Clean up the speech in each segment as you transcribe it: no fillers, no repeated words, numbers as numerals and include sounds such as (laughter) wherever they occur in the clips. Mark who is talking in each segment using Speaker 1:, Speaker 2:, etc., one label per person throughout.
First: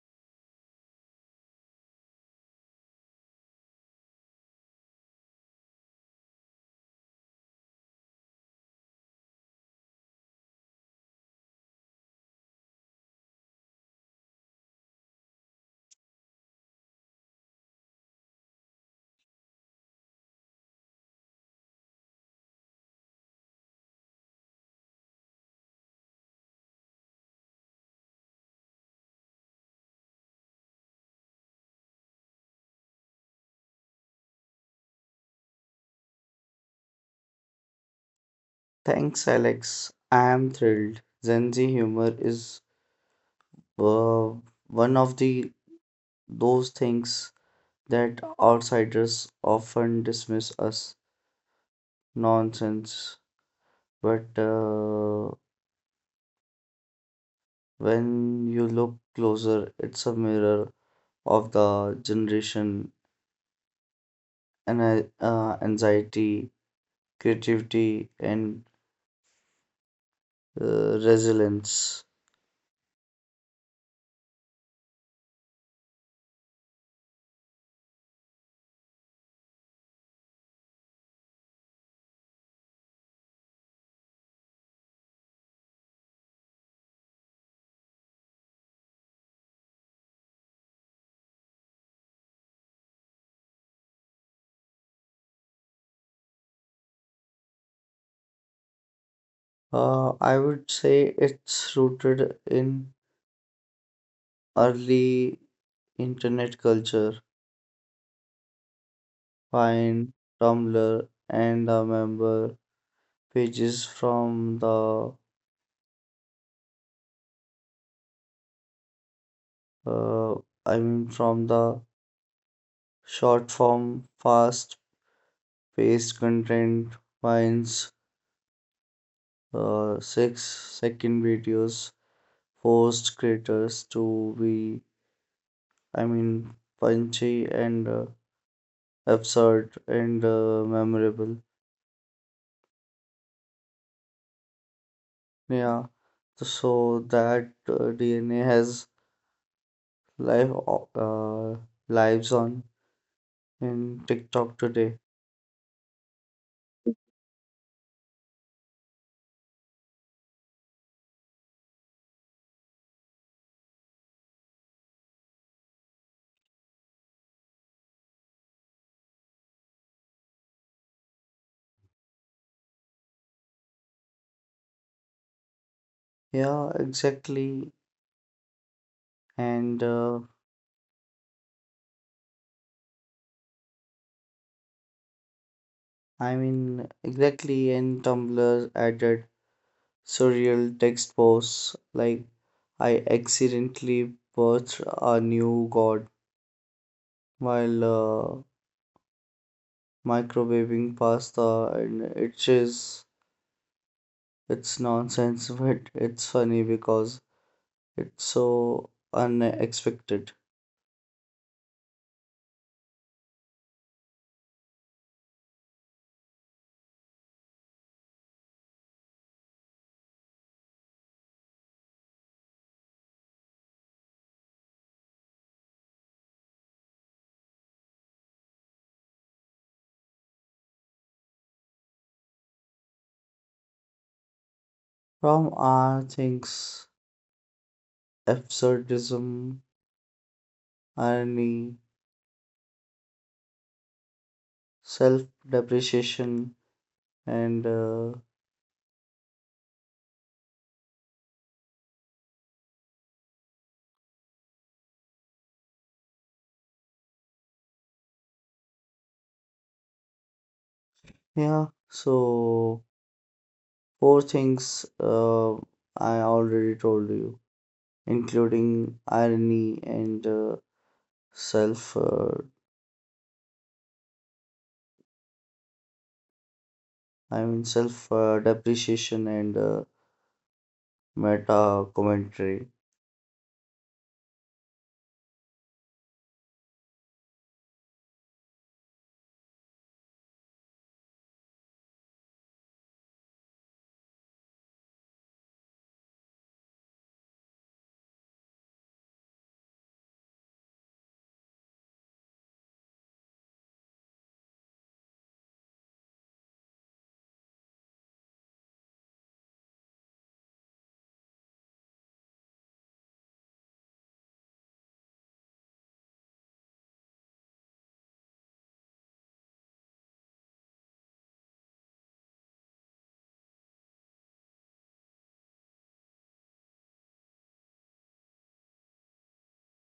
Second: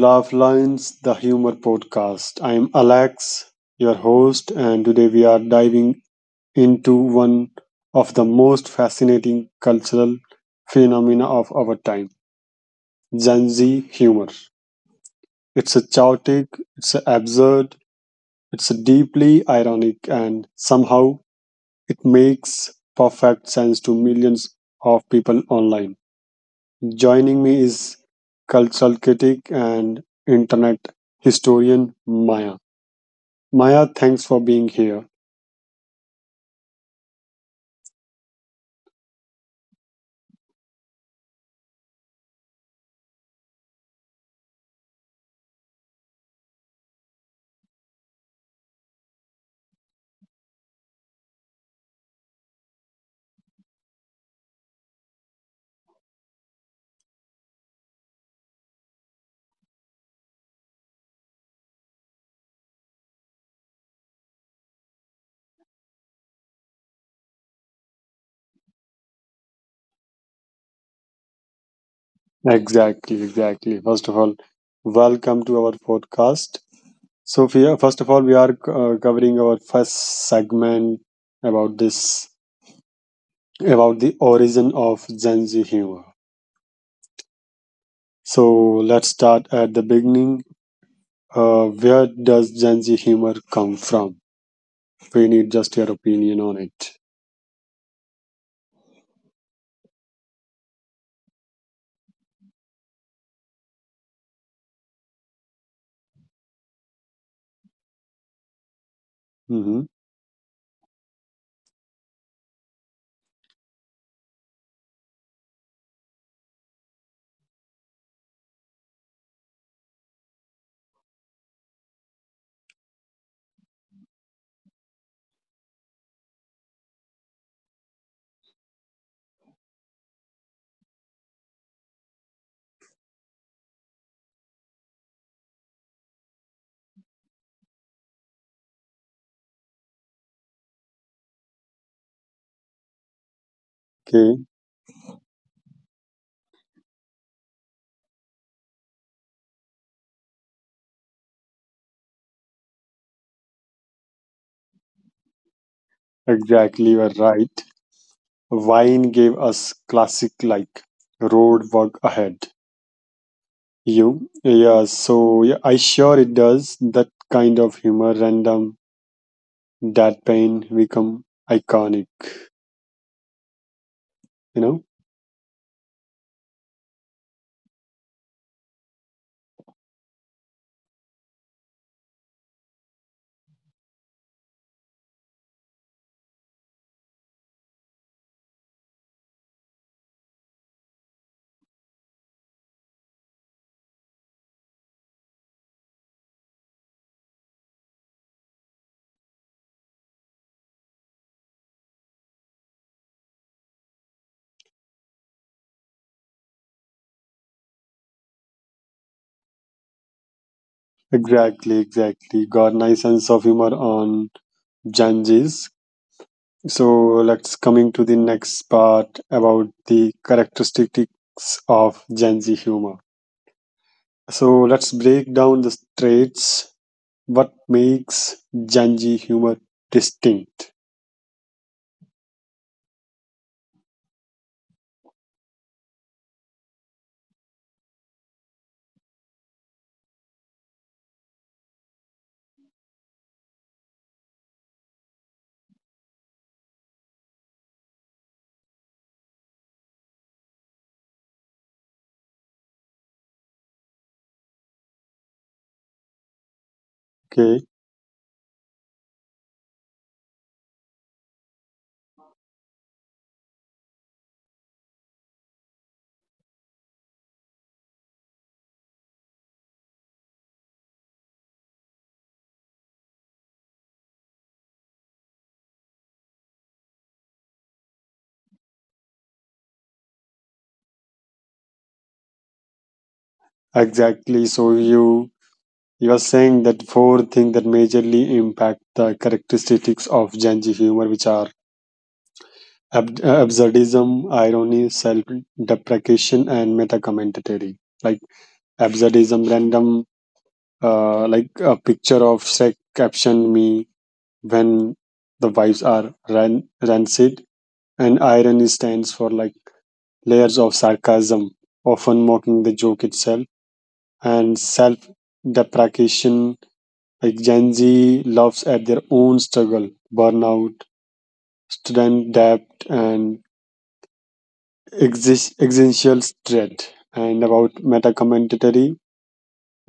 Speaker 1: Laugh Lines, the humor podcast. I'm Alex, your host, and today we are diving into one of the most fascinating cultural phenomena of our time: Gen Z humor. It's a chaotic, it's a absurd, it's a deeply ironic, and somehow it makes perfect sense to millions of people online. Joining me is cultural critic and internet historian Maya. Maya, thanks for being here.
Speaker 2: Thanks, Alex. I am thrilled. Gen Z humor is uh, one of the those things that outsiders often dismiss as nonsense, but when you look closer, it's a mirror of the generation and anxiety, creativity, and resilience.
Speaker 1: Exactly, exactly. First of all, welcome to our podcast. So, first of all, we are covering our first segment about this, about the origin of Gen Z humor. So, let's start at the beginning. Where does Gen Z humor come from? We need just your opinion on it.
Speaker 2: I would say it's rooted in early Internet culture,
Speaker 1: Mm-hmm.
Speaker 2: Vine, Tumblr, and I member pages from the uh, from the short form, fast-paced content, finds six-second videos forced creators to be I mean punchy and absurd and memorable.
Speaker 1: Okay.
Speaker 2: Yeah, so that DNA has live o- uh, lives on in TikTok today.
Speaker 1: Exactly, you are right. Wine gave us classic like road work ahead. Yeah, so yeah, I sure it does. That kind of humor, random, that pain become iconic, you know?
Speaker 2: Yeah, exactly. And exactly. And Tumblr added surreal text posts like I accidentally birthed a new god while microwaving pasta, and it's just it's nonsense, (laughs) but it's funny because it's so unexpected.
Speaker 1: Exactly, exactly. Got nice sense of humor on Janjis. So let's coming to the next part about the characteristics of Janji humor. So let's break down the traits what makes Janji humor distinct.
Speaker 2: From our things absurdism, irony, self depreciation, and
Speaker 1: Okay,
Speaker 2: yeah, so four things I already told you, including irony and self, uh, self depreciation and meta commentary.
Speaker 1: exactly. So you are saying that four things that majorly impact the characteristics of Janji humor, which are absurdism, irony, self-deprecation, and meta-commentary. Like absurdism, random, like a picture of Shrek captioned me when the vibes are rancid, and irony stands for like layers of sarcasm, often mocking the joke itself, and self deprecation. Like Gen Z laughs at their own struggle, burnout, student debt, and existential dread. And about meta commentary,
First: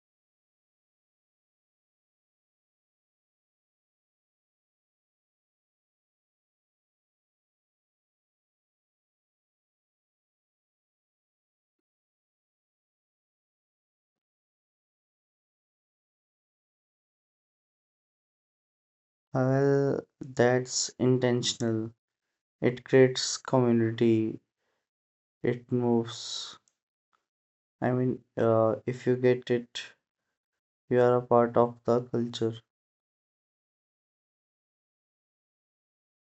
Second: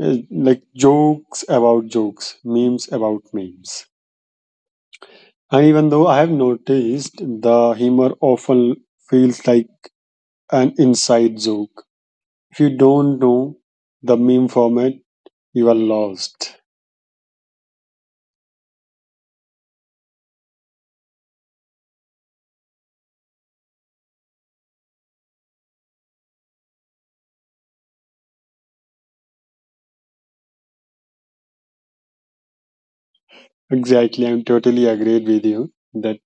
Speaker 1: like jokes about jokes, memes about memes. And even though I have noticed the humor often feels like an inside joke. If you don't know the meme format, you are lost.
Speaker 2: Well, that's intentional, it creates community, it moves. I mean, if you get it you are a part of the culture.
Speaker 1: Exactly, I'm totally agreed with you that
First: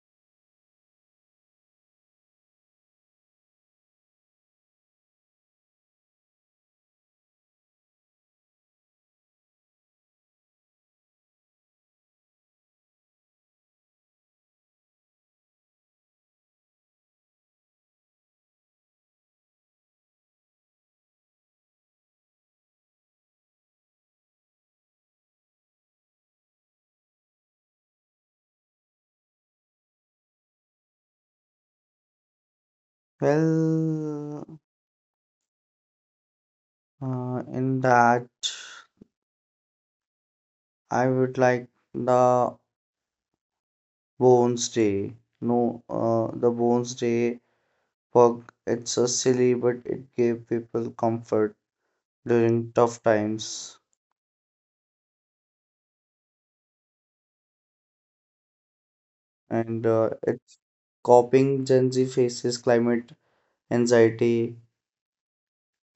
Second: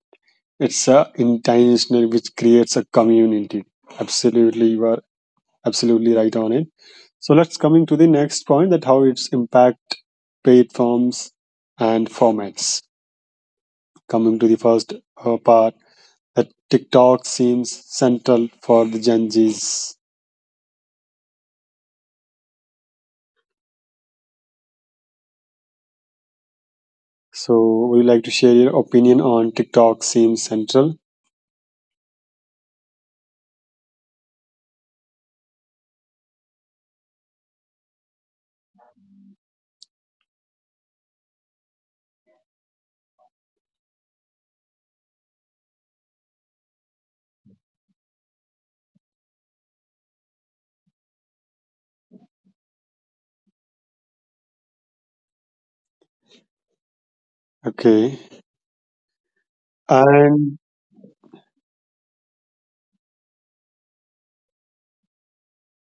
Speaker 1: it's a intentional which creates a community. Absolutely, you are absolutely right on it. So let's coming to the next point that how it's impact platforms and formats. Coming to the first part that TikTok seems central for the Gen Zs. So would you like to share your opinion on TikTok seems central?
Speaker 2: Well, in that, I would like the Bones Day. No, the Bones Day work. It's a silly, but it gave people comfort during tough times,
Speaker 1: Okay.
Speaker 2: and
Speaker 1: And
Speaker 2: it's coping Gen Z faces climate anxiety,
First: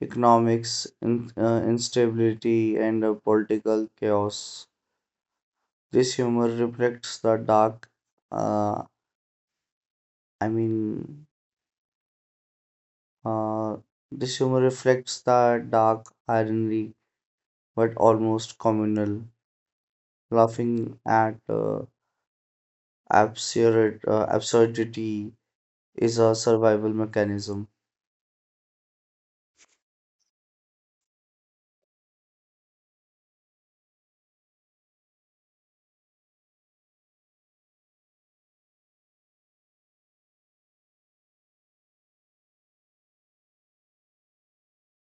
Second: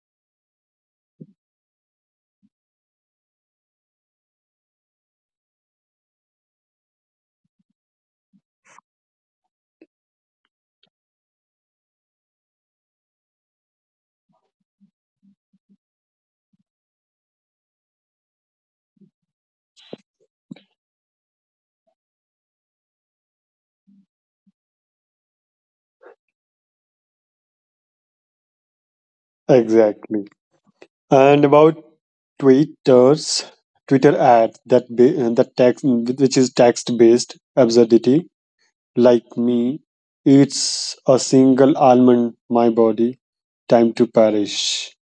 Speaker 2: economics in, instability, and political chaos. This humor reflects the uh, I mean, uh, this humor reflects the dark irony, but almost communal. Laughing at absurdity is a survival mechanism.
Speaker 1: exactly. And about Twitter's Twitter ads that text which is text based absurdity like me eats a single almond my body time to perish.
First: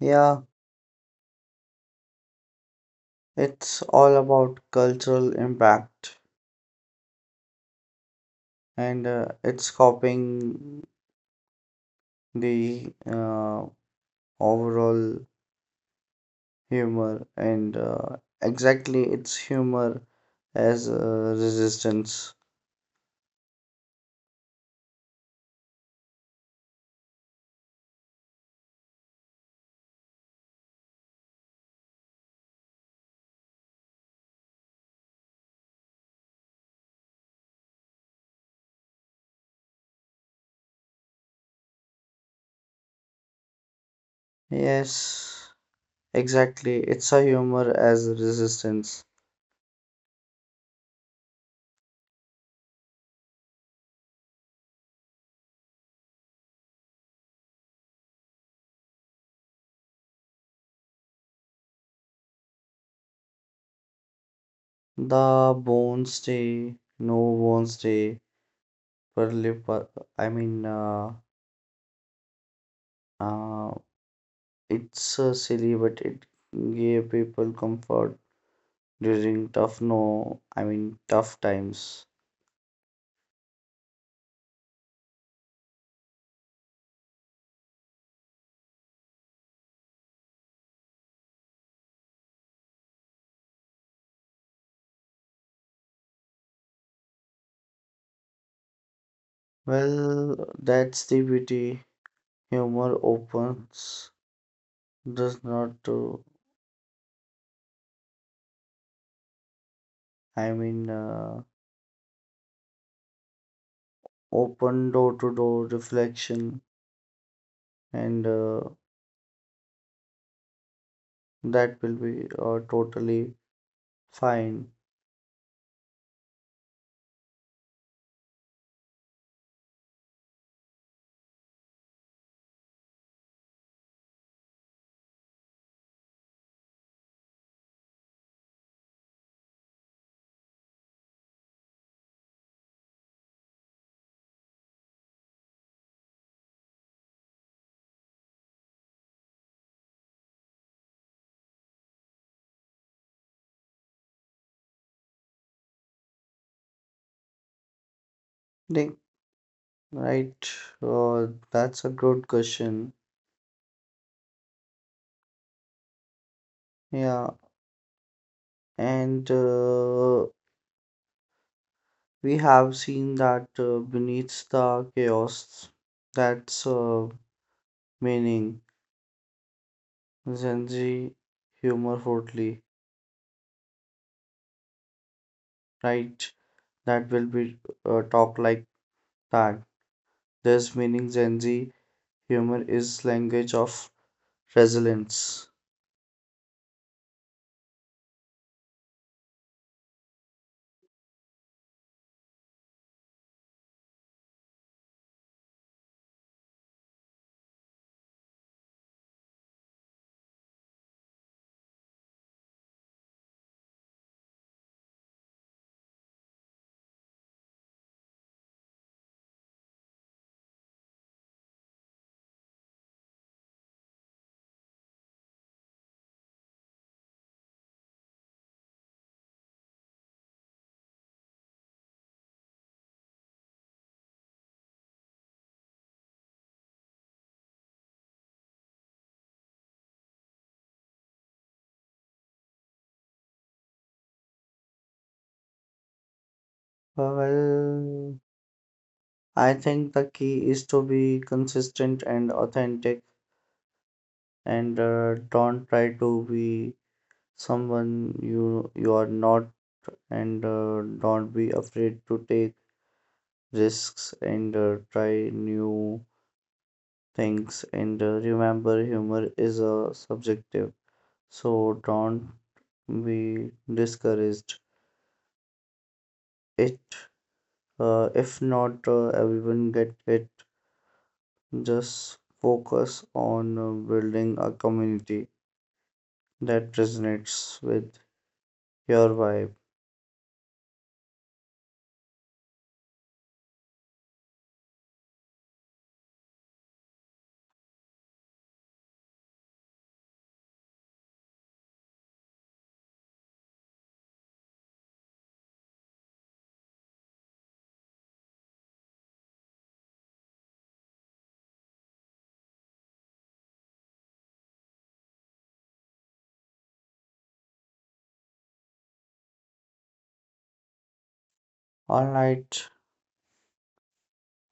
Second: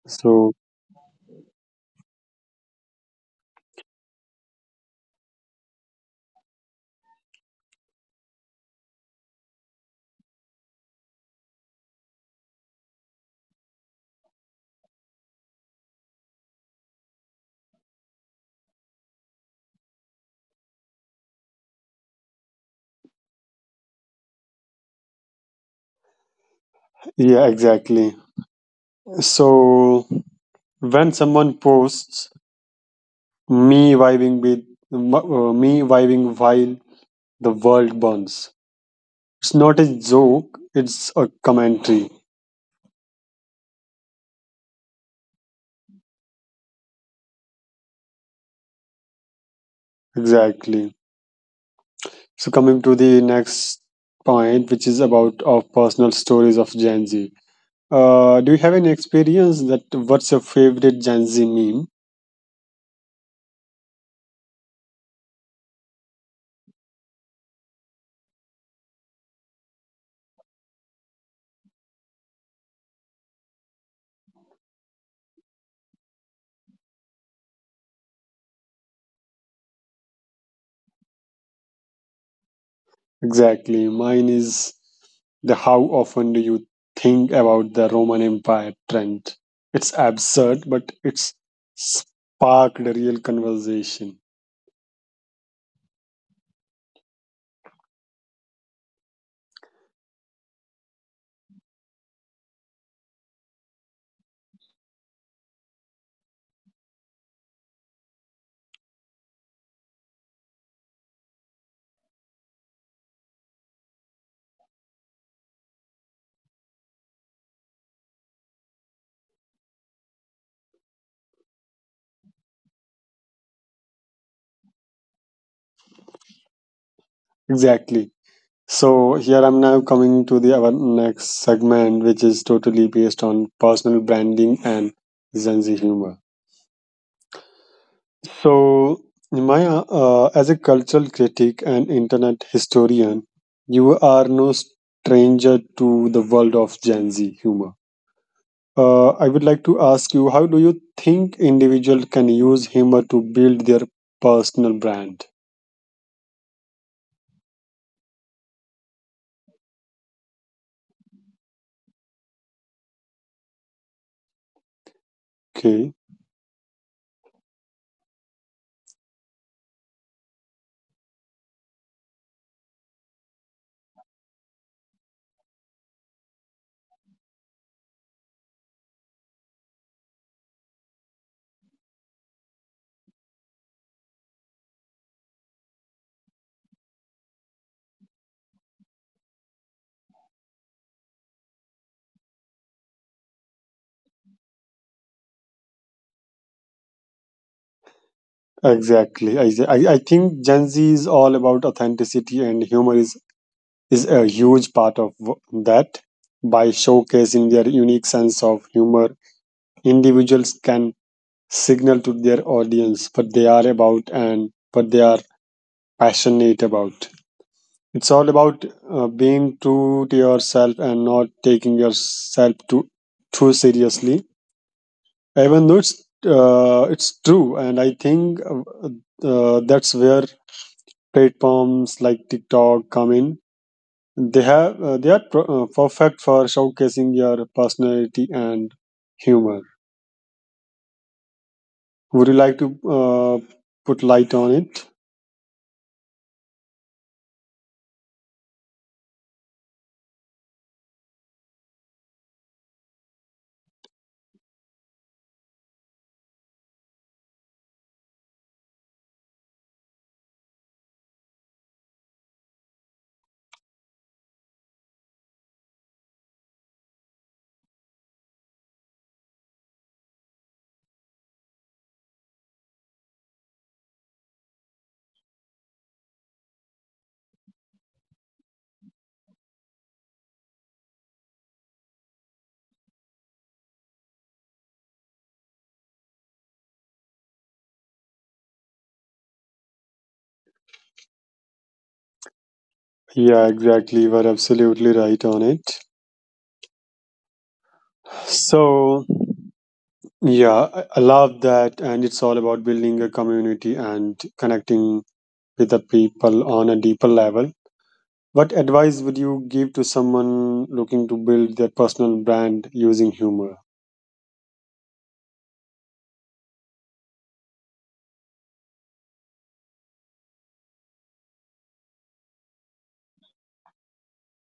Speaker 2: Yeah,
Speaker 1: So
Speaker 2: it's all about cultural impact, and it's copying the overall humor, and exactly its humor as resistance.
Speaker 1: yeah, exactly. So when someone posts me vibing with me vibing while the world burns. It's not a joke, it's a commentary.
Speaker 2: Yes. Exactly, it's a humor as resistance.
Speaker 1: Exactly. So, coming to the next point, which is about our personal stories of Gen Z. Do you have any experience that what's your favorite Gen Z meme?
Speaker 2: The bones stay, no bones stay, per lip. Per- I mean, uh, it's silly, but it gave people comfort during tough no. I mean, tough times.
Speaker 1: Exactly. Mine is the how often do you think about the Roman Empire trend? It's absurd, but it's sparked a real conversation.
Speaker 2: Well, that's the beauty. Humor opens, does not to. I mean, open door to door reflection, and that will be totally fine.
Speaker 1: Exactly. So here I'm now coming to the our next segment, which is totally based on personal branding and Gen Z humor. So my as a cultural critic and internet historian, you are no stranger to the world of Gen Z humor. I would like to ask you, how do you think individuals can use humor to build their personal brand?
Speaker 2: Like, right. That's a good question.
Speaker 1: Okay,
Speaker 2: Yeah. And we have seen that beneath the chaos, that's meaning. Gen humor fortly, right? That will be talk like that. This meaning Gen humor is language of resilience.
Speaker 1: exactly. I think Gen Z is all about authenticity and humor is a huge part of that. By showcasing their unique sense of humor, individuals can signal to their audience what they are about and what they are passionate about. It's all about being true to yourself and not taking yourself too seriously. Even though it's true, and I think that's where platforms like TikTok come in. They are perfect for showcasing your personality and humor. Would you like to put light on it?
Speaker 2: Well, I think the key is to be consistent and authentic and don't try to be someone you are not and don't be afraid to take risks and try new things and remember humor is a subjective so don't be discouraged it if not everyone get it just focus on building a community that resonates with your vibe.
Speaker 1: Yeah, exactly. You are absolutely right on it. So, yeah, I love that. And it's all about building a community and connecting with the people on a deeper level. What advice would you give to someone looking to build their personal brand using humor?
Speaker 2: All right.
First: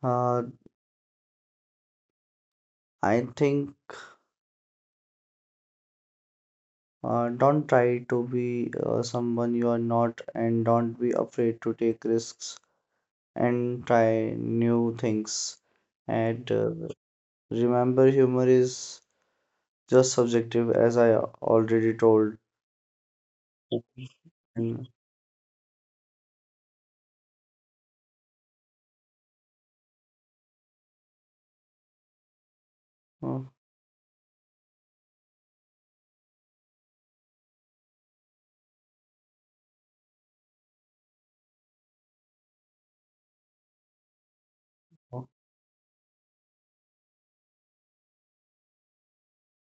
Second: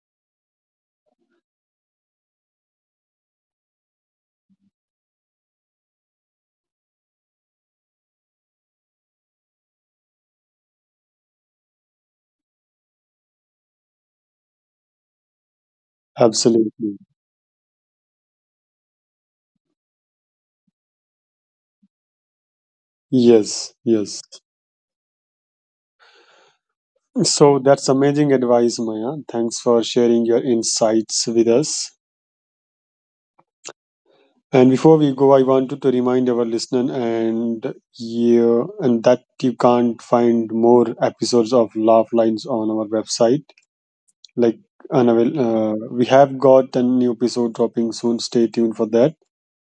Speaker 2: Uh, I think don't try to be someone you are not, and don't be afraid to take risks and try new things. And
Speaker 1: Absolutely.
Speaker 2: remember, humor is just subjective, as I already told.
Speaker 1: Yes, yes.
Speaker 2: (laughs) And,
Speaker 1: So that's amazing advice, Maya. Thanks for sharing your insights with us.
Speaker 2: uh,
Speaker 1: And before we go, I wanted to remind our listener and you and that you can't find more episodes of Laugh Lines on our website. Like
Speaker 2: uh,
Speaker 1: unavail- we have got a new episode dropping soon. Stay tuned for that.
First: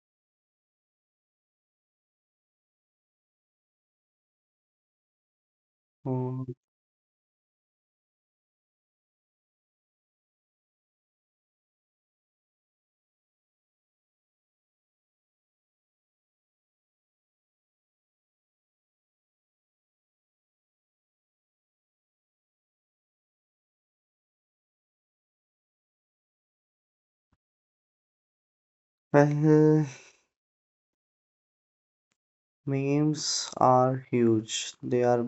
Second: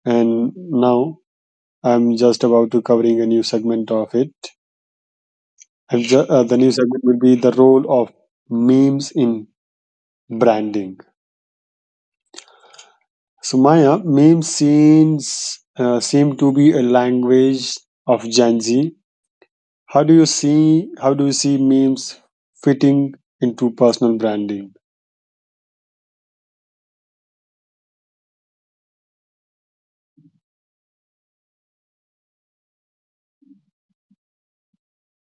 Speaker 1: And now I'm just about to covering a new segment of it. And the, uh,
Speaker 2: uh,
Speaker 1: the new segment will be the role of memes in branding. So Maya, meme scenes seem to be a language of Gen Z. How do you see memes fitting into personal branding?
Speaker 2: well, Memes are huge. They are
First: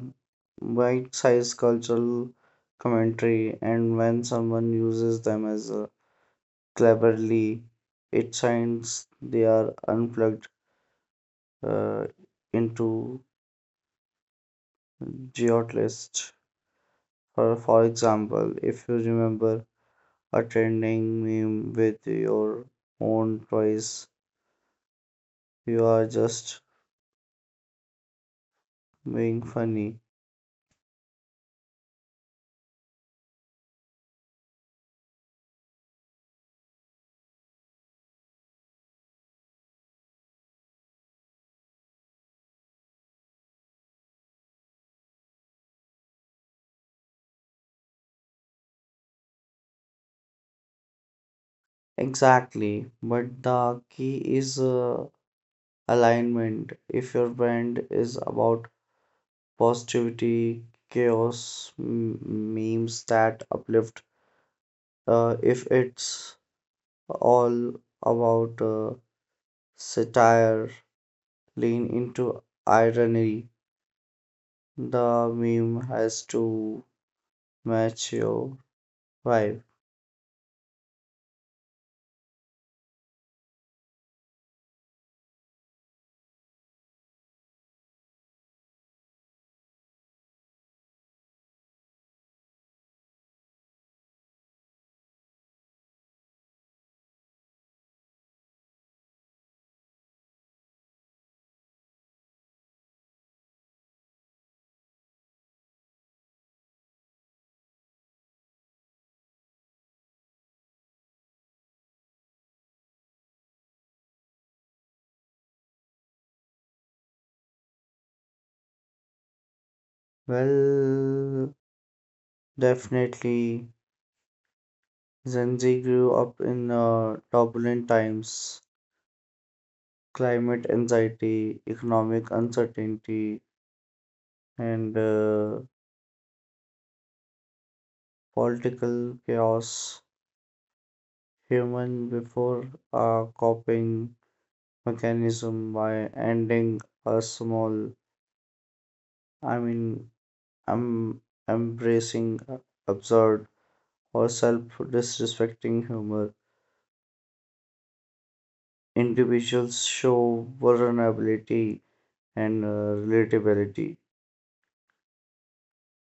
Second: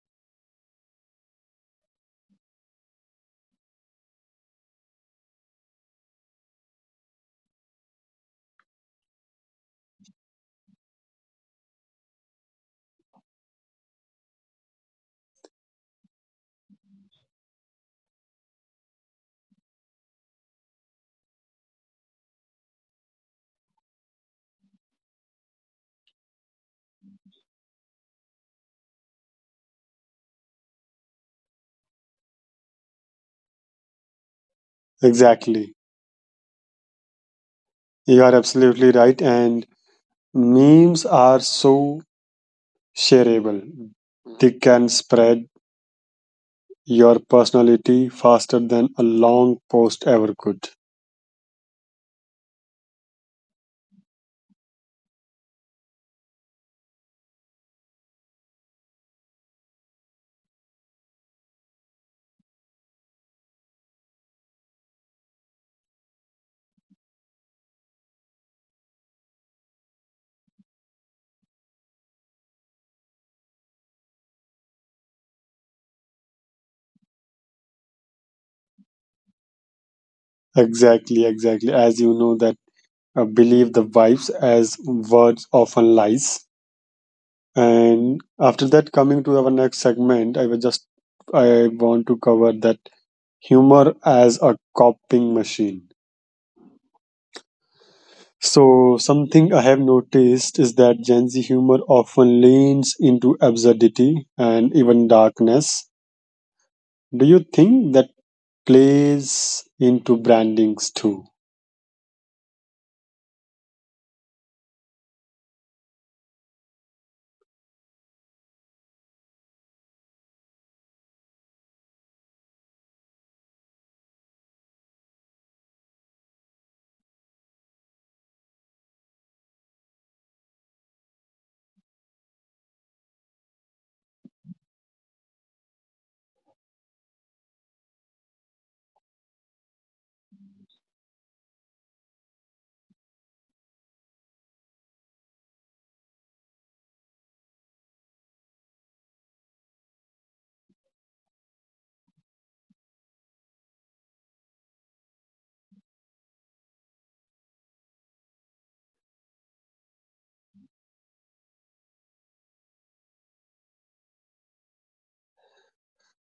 Speaker 2: bite-sized cultural commentary, and when someone uses them as a cleverly it signs they are unplugged uh, into geotlist. For example, if you remember a trending meme with your own voice, you are just being funny.
Speaker 1: Exactly. You are absolutely right. And memes are so shareable. They can spread your personality faster than a long post ever could.
Speaker 2: Exactly, but the key is alignment. If your brand is about positivity, chaos, memes that uplift, if it's all about satire lean into irony. The meme has to match your vibe.
Speaker 1: Exactly, exactly. As you know that believe the vibes as words often lies. And after that, coming to our next segment, I was just I want to cover that humor as a coping machine. So something I have noticed is that Gen Z humor often leans into absurdity and even darkness. Do you think that plays into brandings too?
Speaker 2: Well, definitely, Gen Z grew up in turbulent times, climate anxiety, economic uncertainty, and political chaos. Human before a coping mechanism by ending a small I mean, I'm embracing absurd or self disrespecting humor. Individuals show vulnerability and relatability.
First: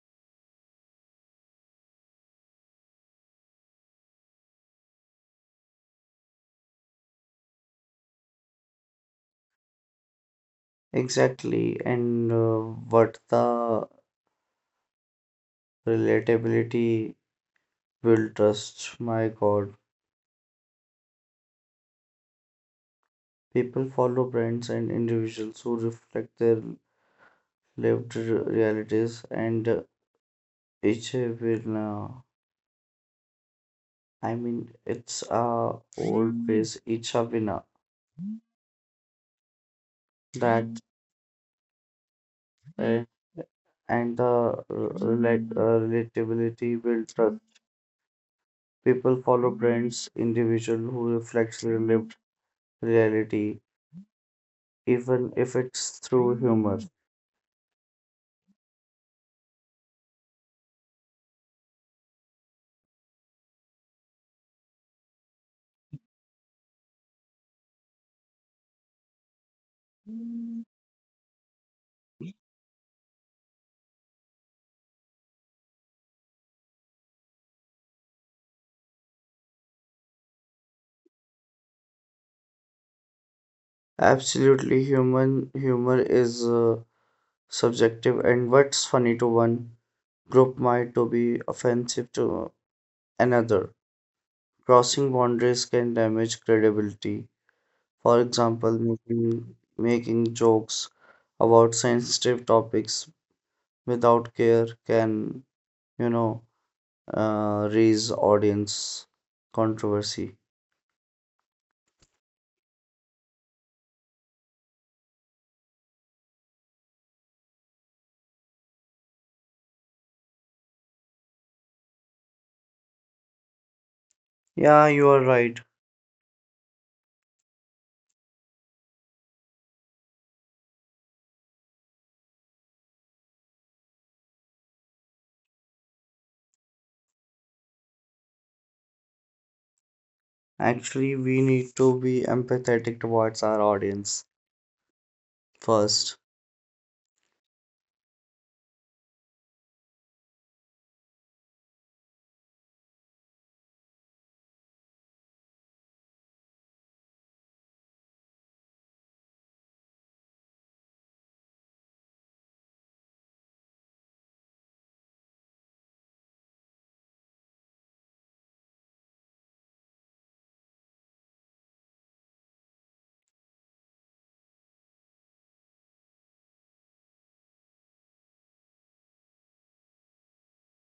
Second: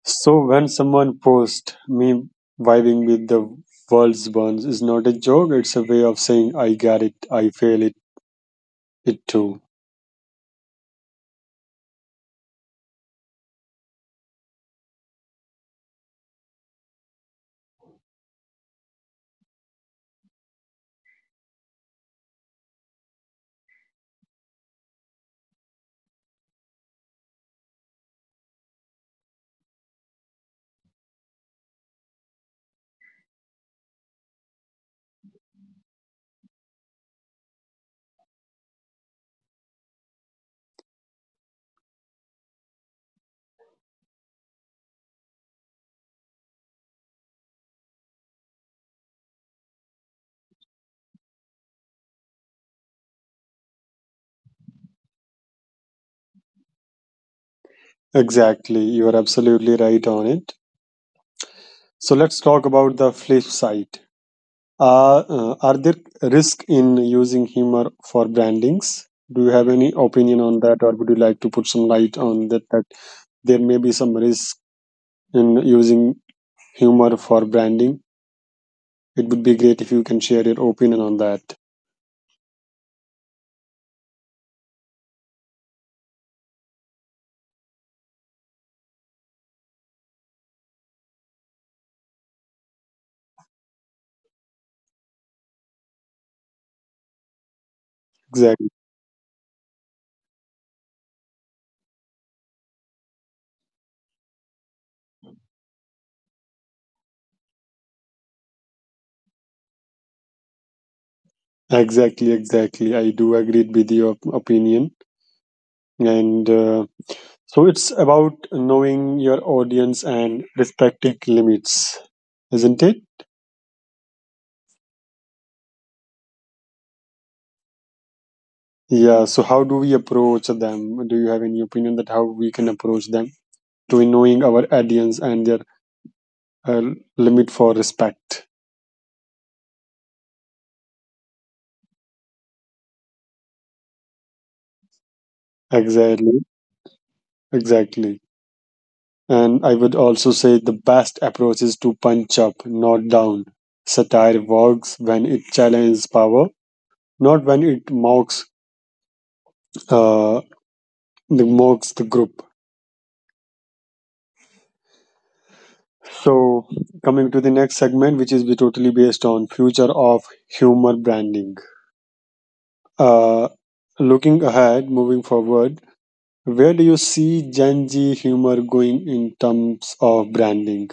Speaker 1: So when someone posts me vibing with the world's burns is not a joke, it's a way of saying I get it, I feel it, it too.
Speaker 2: Exactly, and what the relatability will trust, my God. People follow brands and individuals who reflect their lived re- realities and each will. Uh, I mean, it's a old phrase, each a winner. That uh, and the relatability build trust. People follow brands individual who reflects their lived reality, even if it's through humor.
Speaker 1: Exactly, you are absolutely right on it. So let's talk about the flip side. Are there risk in using humor for brandings? Do you have any opinion on that, or would you like to put some light on that? That there may be some risk in using humor for branding. It would be great if you can share your opinion on that.
Speaker 2: Absolutely, human humor is subjective, and what's funny to one group might to be offensive to another. Crossing boundaries can damage credibility. For
Speaker 1: Exactly,
Speaker 2: example, making jokes about sensitive topics without care can you know raise audience controversy.
Speaker 1: exactly, exactly. I do agree with your opinion, and so it's about knowing your audience and respecting limits, isn't it?
Speaker 2: Yeah, you are right.
Speaker 1: Yeah. So how do we approach them? Do you have any opinion that how we can approach them to knowing our audience and their uh, limit for respect?
Speaker 2: Actually we need to be empathetic towards our audience first.
Speaker 1: Exactly. Exactly. And I would also say the best approach is to punch up, not down. Satire works when it challenges power, not when it mocks uh, the group. So, coming to the next segment, which is be totally based on future of humor branding. Uh, Looking ahead, moving forward, where do you see Gen Z humor going in terms of branding?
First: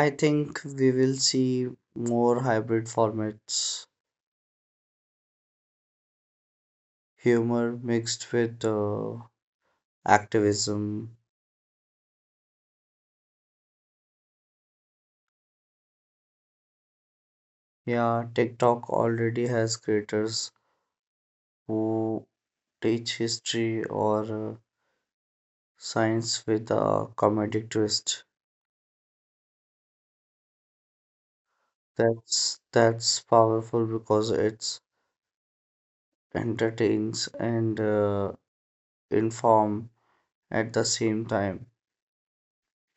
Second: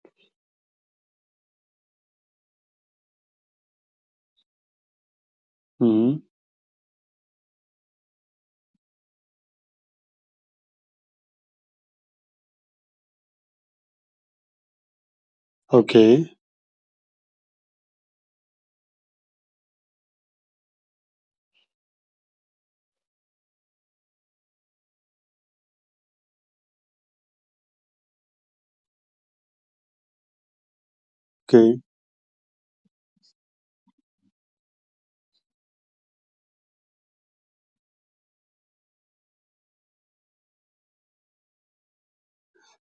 Speaker 2: I think we will see more hybrid formats,
Speaker 1: Hmm.
Speaker 2: humor mixed with activism.
Speaker 1: Okay,
Speaker 2: Yeah, TikTok already has creators who teach history or uh, science with a comedic twist.
Speaker 1: okay,
Speaker 2: That's powerful because it's entertains and inform at the same time.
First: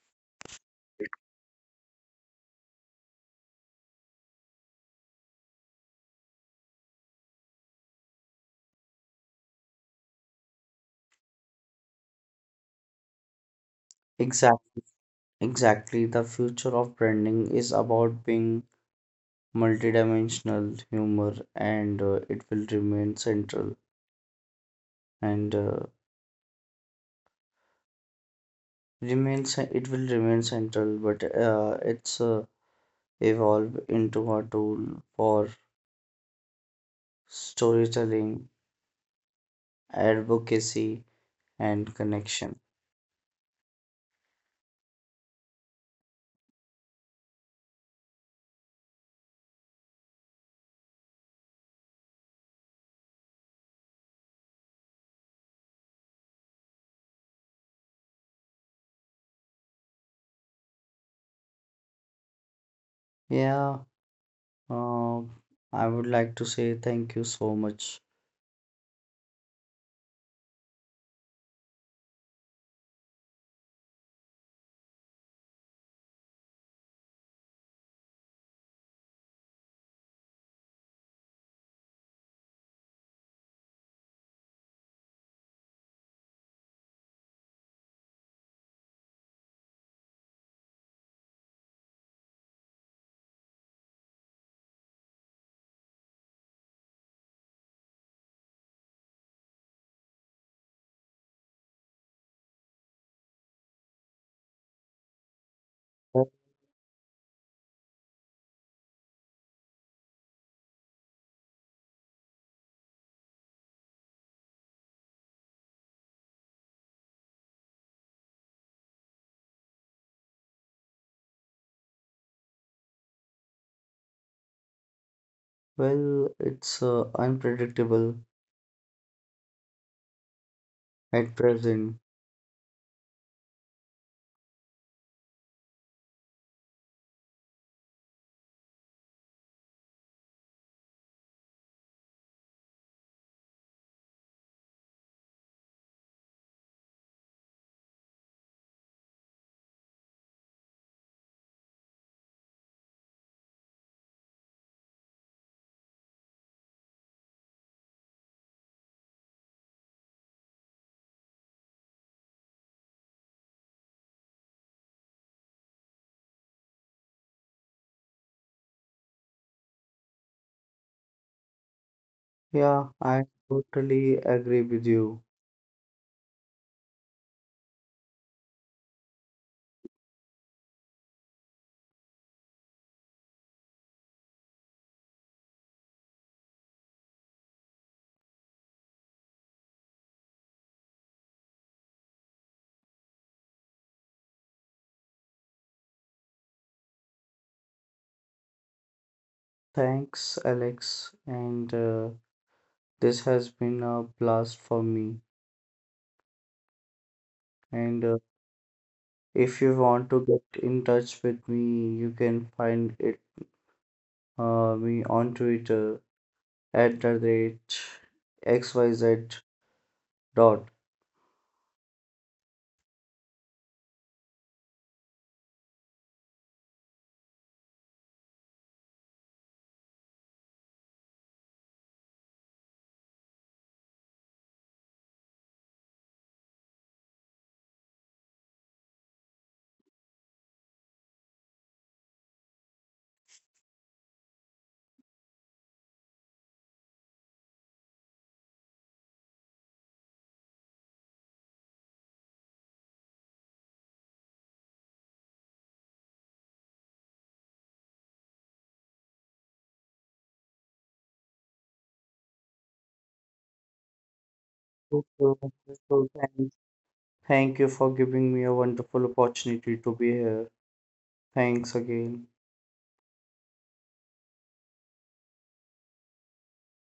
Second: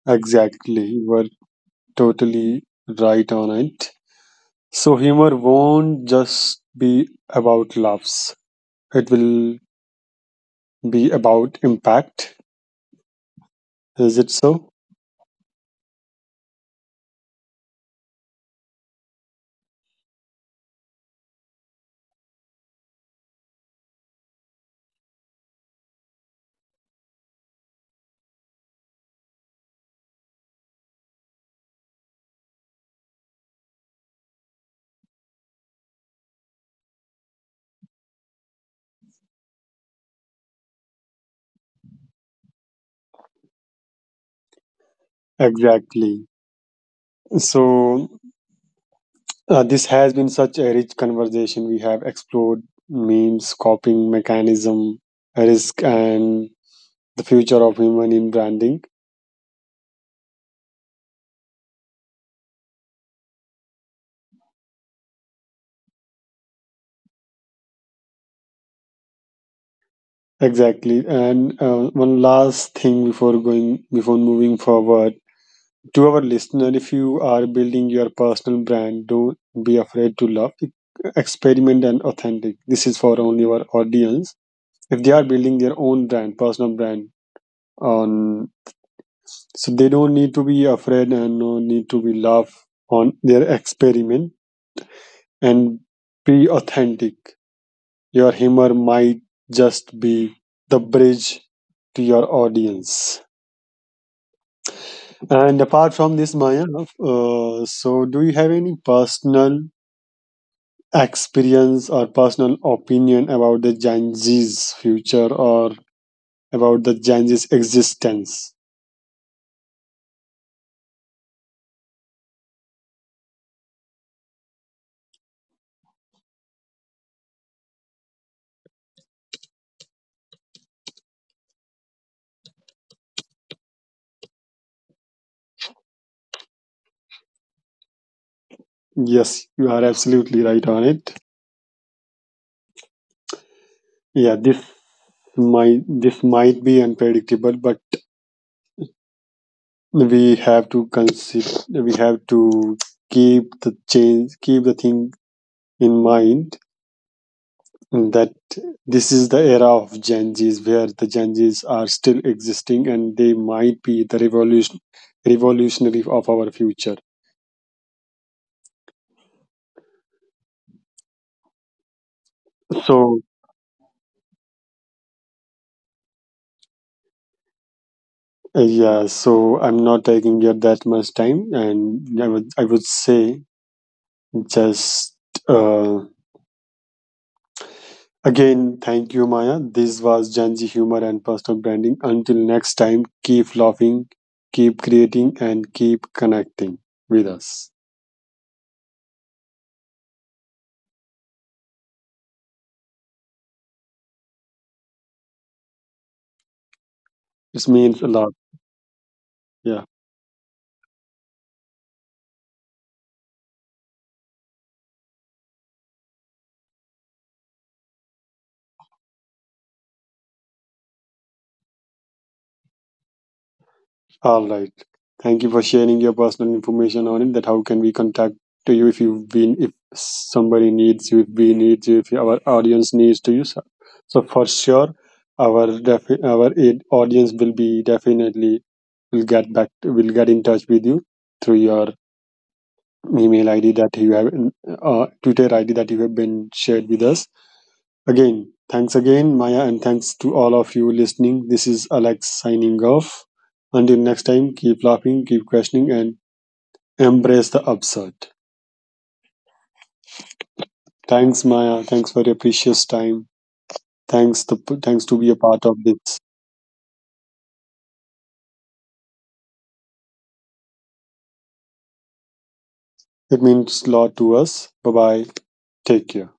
Speaker 1: exactly. You are totally right on it. So, humor won't just be about laughs; it will be about impact. Is it so?
Speaker 2: Exactly, exactly. The future of branding is about being multidimensional humor, and it will remain central. And it will remain central, but it's evolve into a tool for storytelling, advocacy, and connection.
Speaker 1: Exactly. So, this has been such a rich conversation. We have explored memes, coping mechanism, risk, and the future of human in branding.
Speaker 2: Yeah. Uh, I would like to say thank you so much.
Speaker 1: Exactly. And one last thing before moving forward, to our listener, if you are building your personal brand, don't be afraid to love, experiment, and authentic. This is for only our audience. If they are building their own brand, personal brand on, so they don't need to be afraid and no need to be laugh on their experiment and be authentic. Your humor might just be the bridge to your audience. And apart from
Speaker 2: Oh,
Speaker 1: this, Maya, so do you have any personal experience or personal opinion about the Gen Z's future or about the Gen Z's existence?
Speaker 2: well, it's unpredictable at present.
Speaker 1: Yes, you are absolutely right on it. Yeah, this might be unpredictable, but we have to keep the change, keep the thing in mind that this is the era of Gen Z's where the Gen Z's are still existing, and they might be the revolutionary of our future.
Speaker 2: Yeah,
Speaker 1: So
Speaker 2: I totally agree with you.
Speaker 1: yeah, so I'm not taking you that much time, and I would say just uh, Again, thank you, Maya. This was Gen Z humor and personal branding. Until next time, keep laughing, keep creating, and keep connecting with us.
Speaker 2: Thanks, Alex. And this has been a blast for me.
Speaker 1: It means a
Speaker 2: And
Speaker 1: lot.
Speaker 2: if you
Speaker 1: Yeah.
Speaker 2: want to get in touch with me, you can find it me on Twitter at the rate xyz dot.
Speaker 1: All right. Thank you for sharing your personal information on it. That how can we contact to you if somebody needs you, if we need you, if our audience needs to you. So, for sure, our audience will be definitely will get back. Will get in touch with you through your email id that you have twitter id that you have been shared with us. Again, thanks again, Maya, and thanks to all of you listening. This is Alex signing off. Until next time, keep laughing, keep questioning, and embrace the absurd. Thanks, Maya. Thanks for your precious time. thanks the
Speaker 2: so,
Speaker 1: Thanks
Speaker 2: so,
Speaker 1: to be a part of
Speaker 2: so,
Speaker 1: this.
Speaker 2: Thank you for giving me a wonderful opportunity to be here. Thanks again.
Speaker 1: It means a lot to us. Bye bye, take care.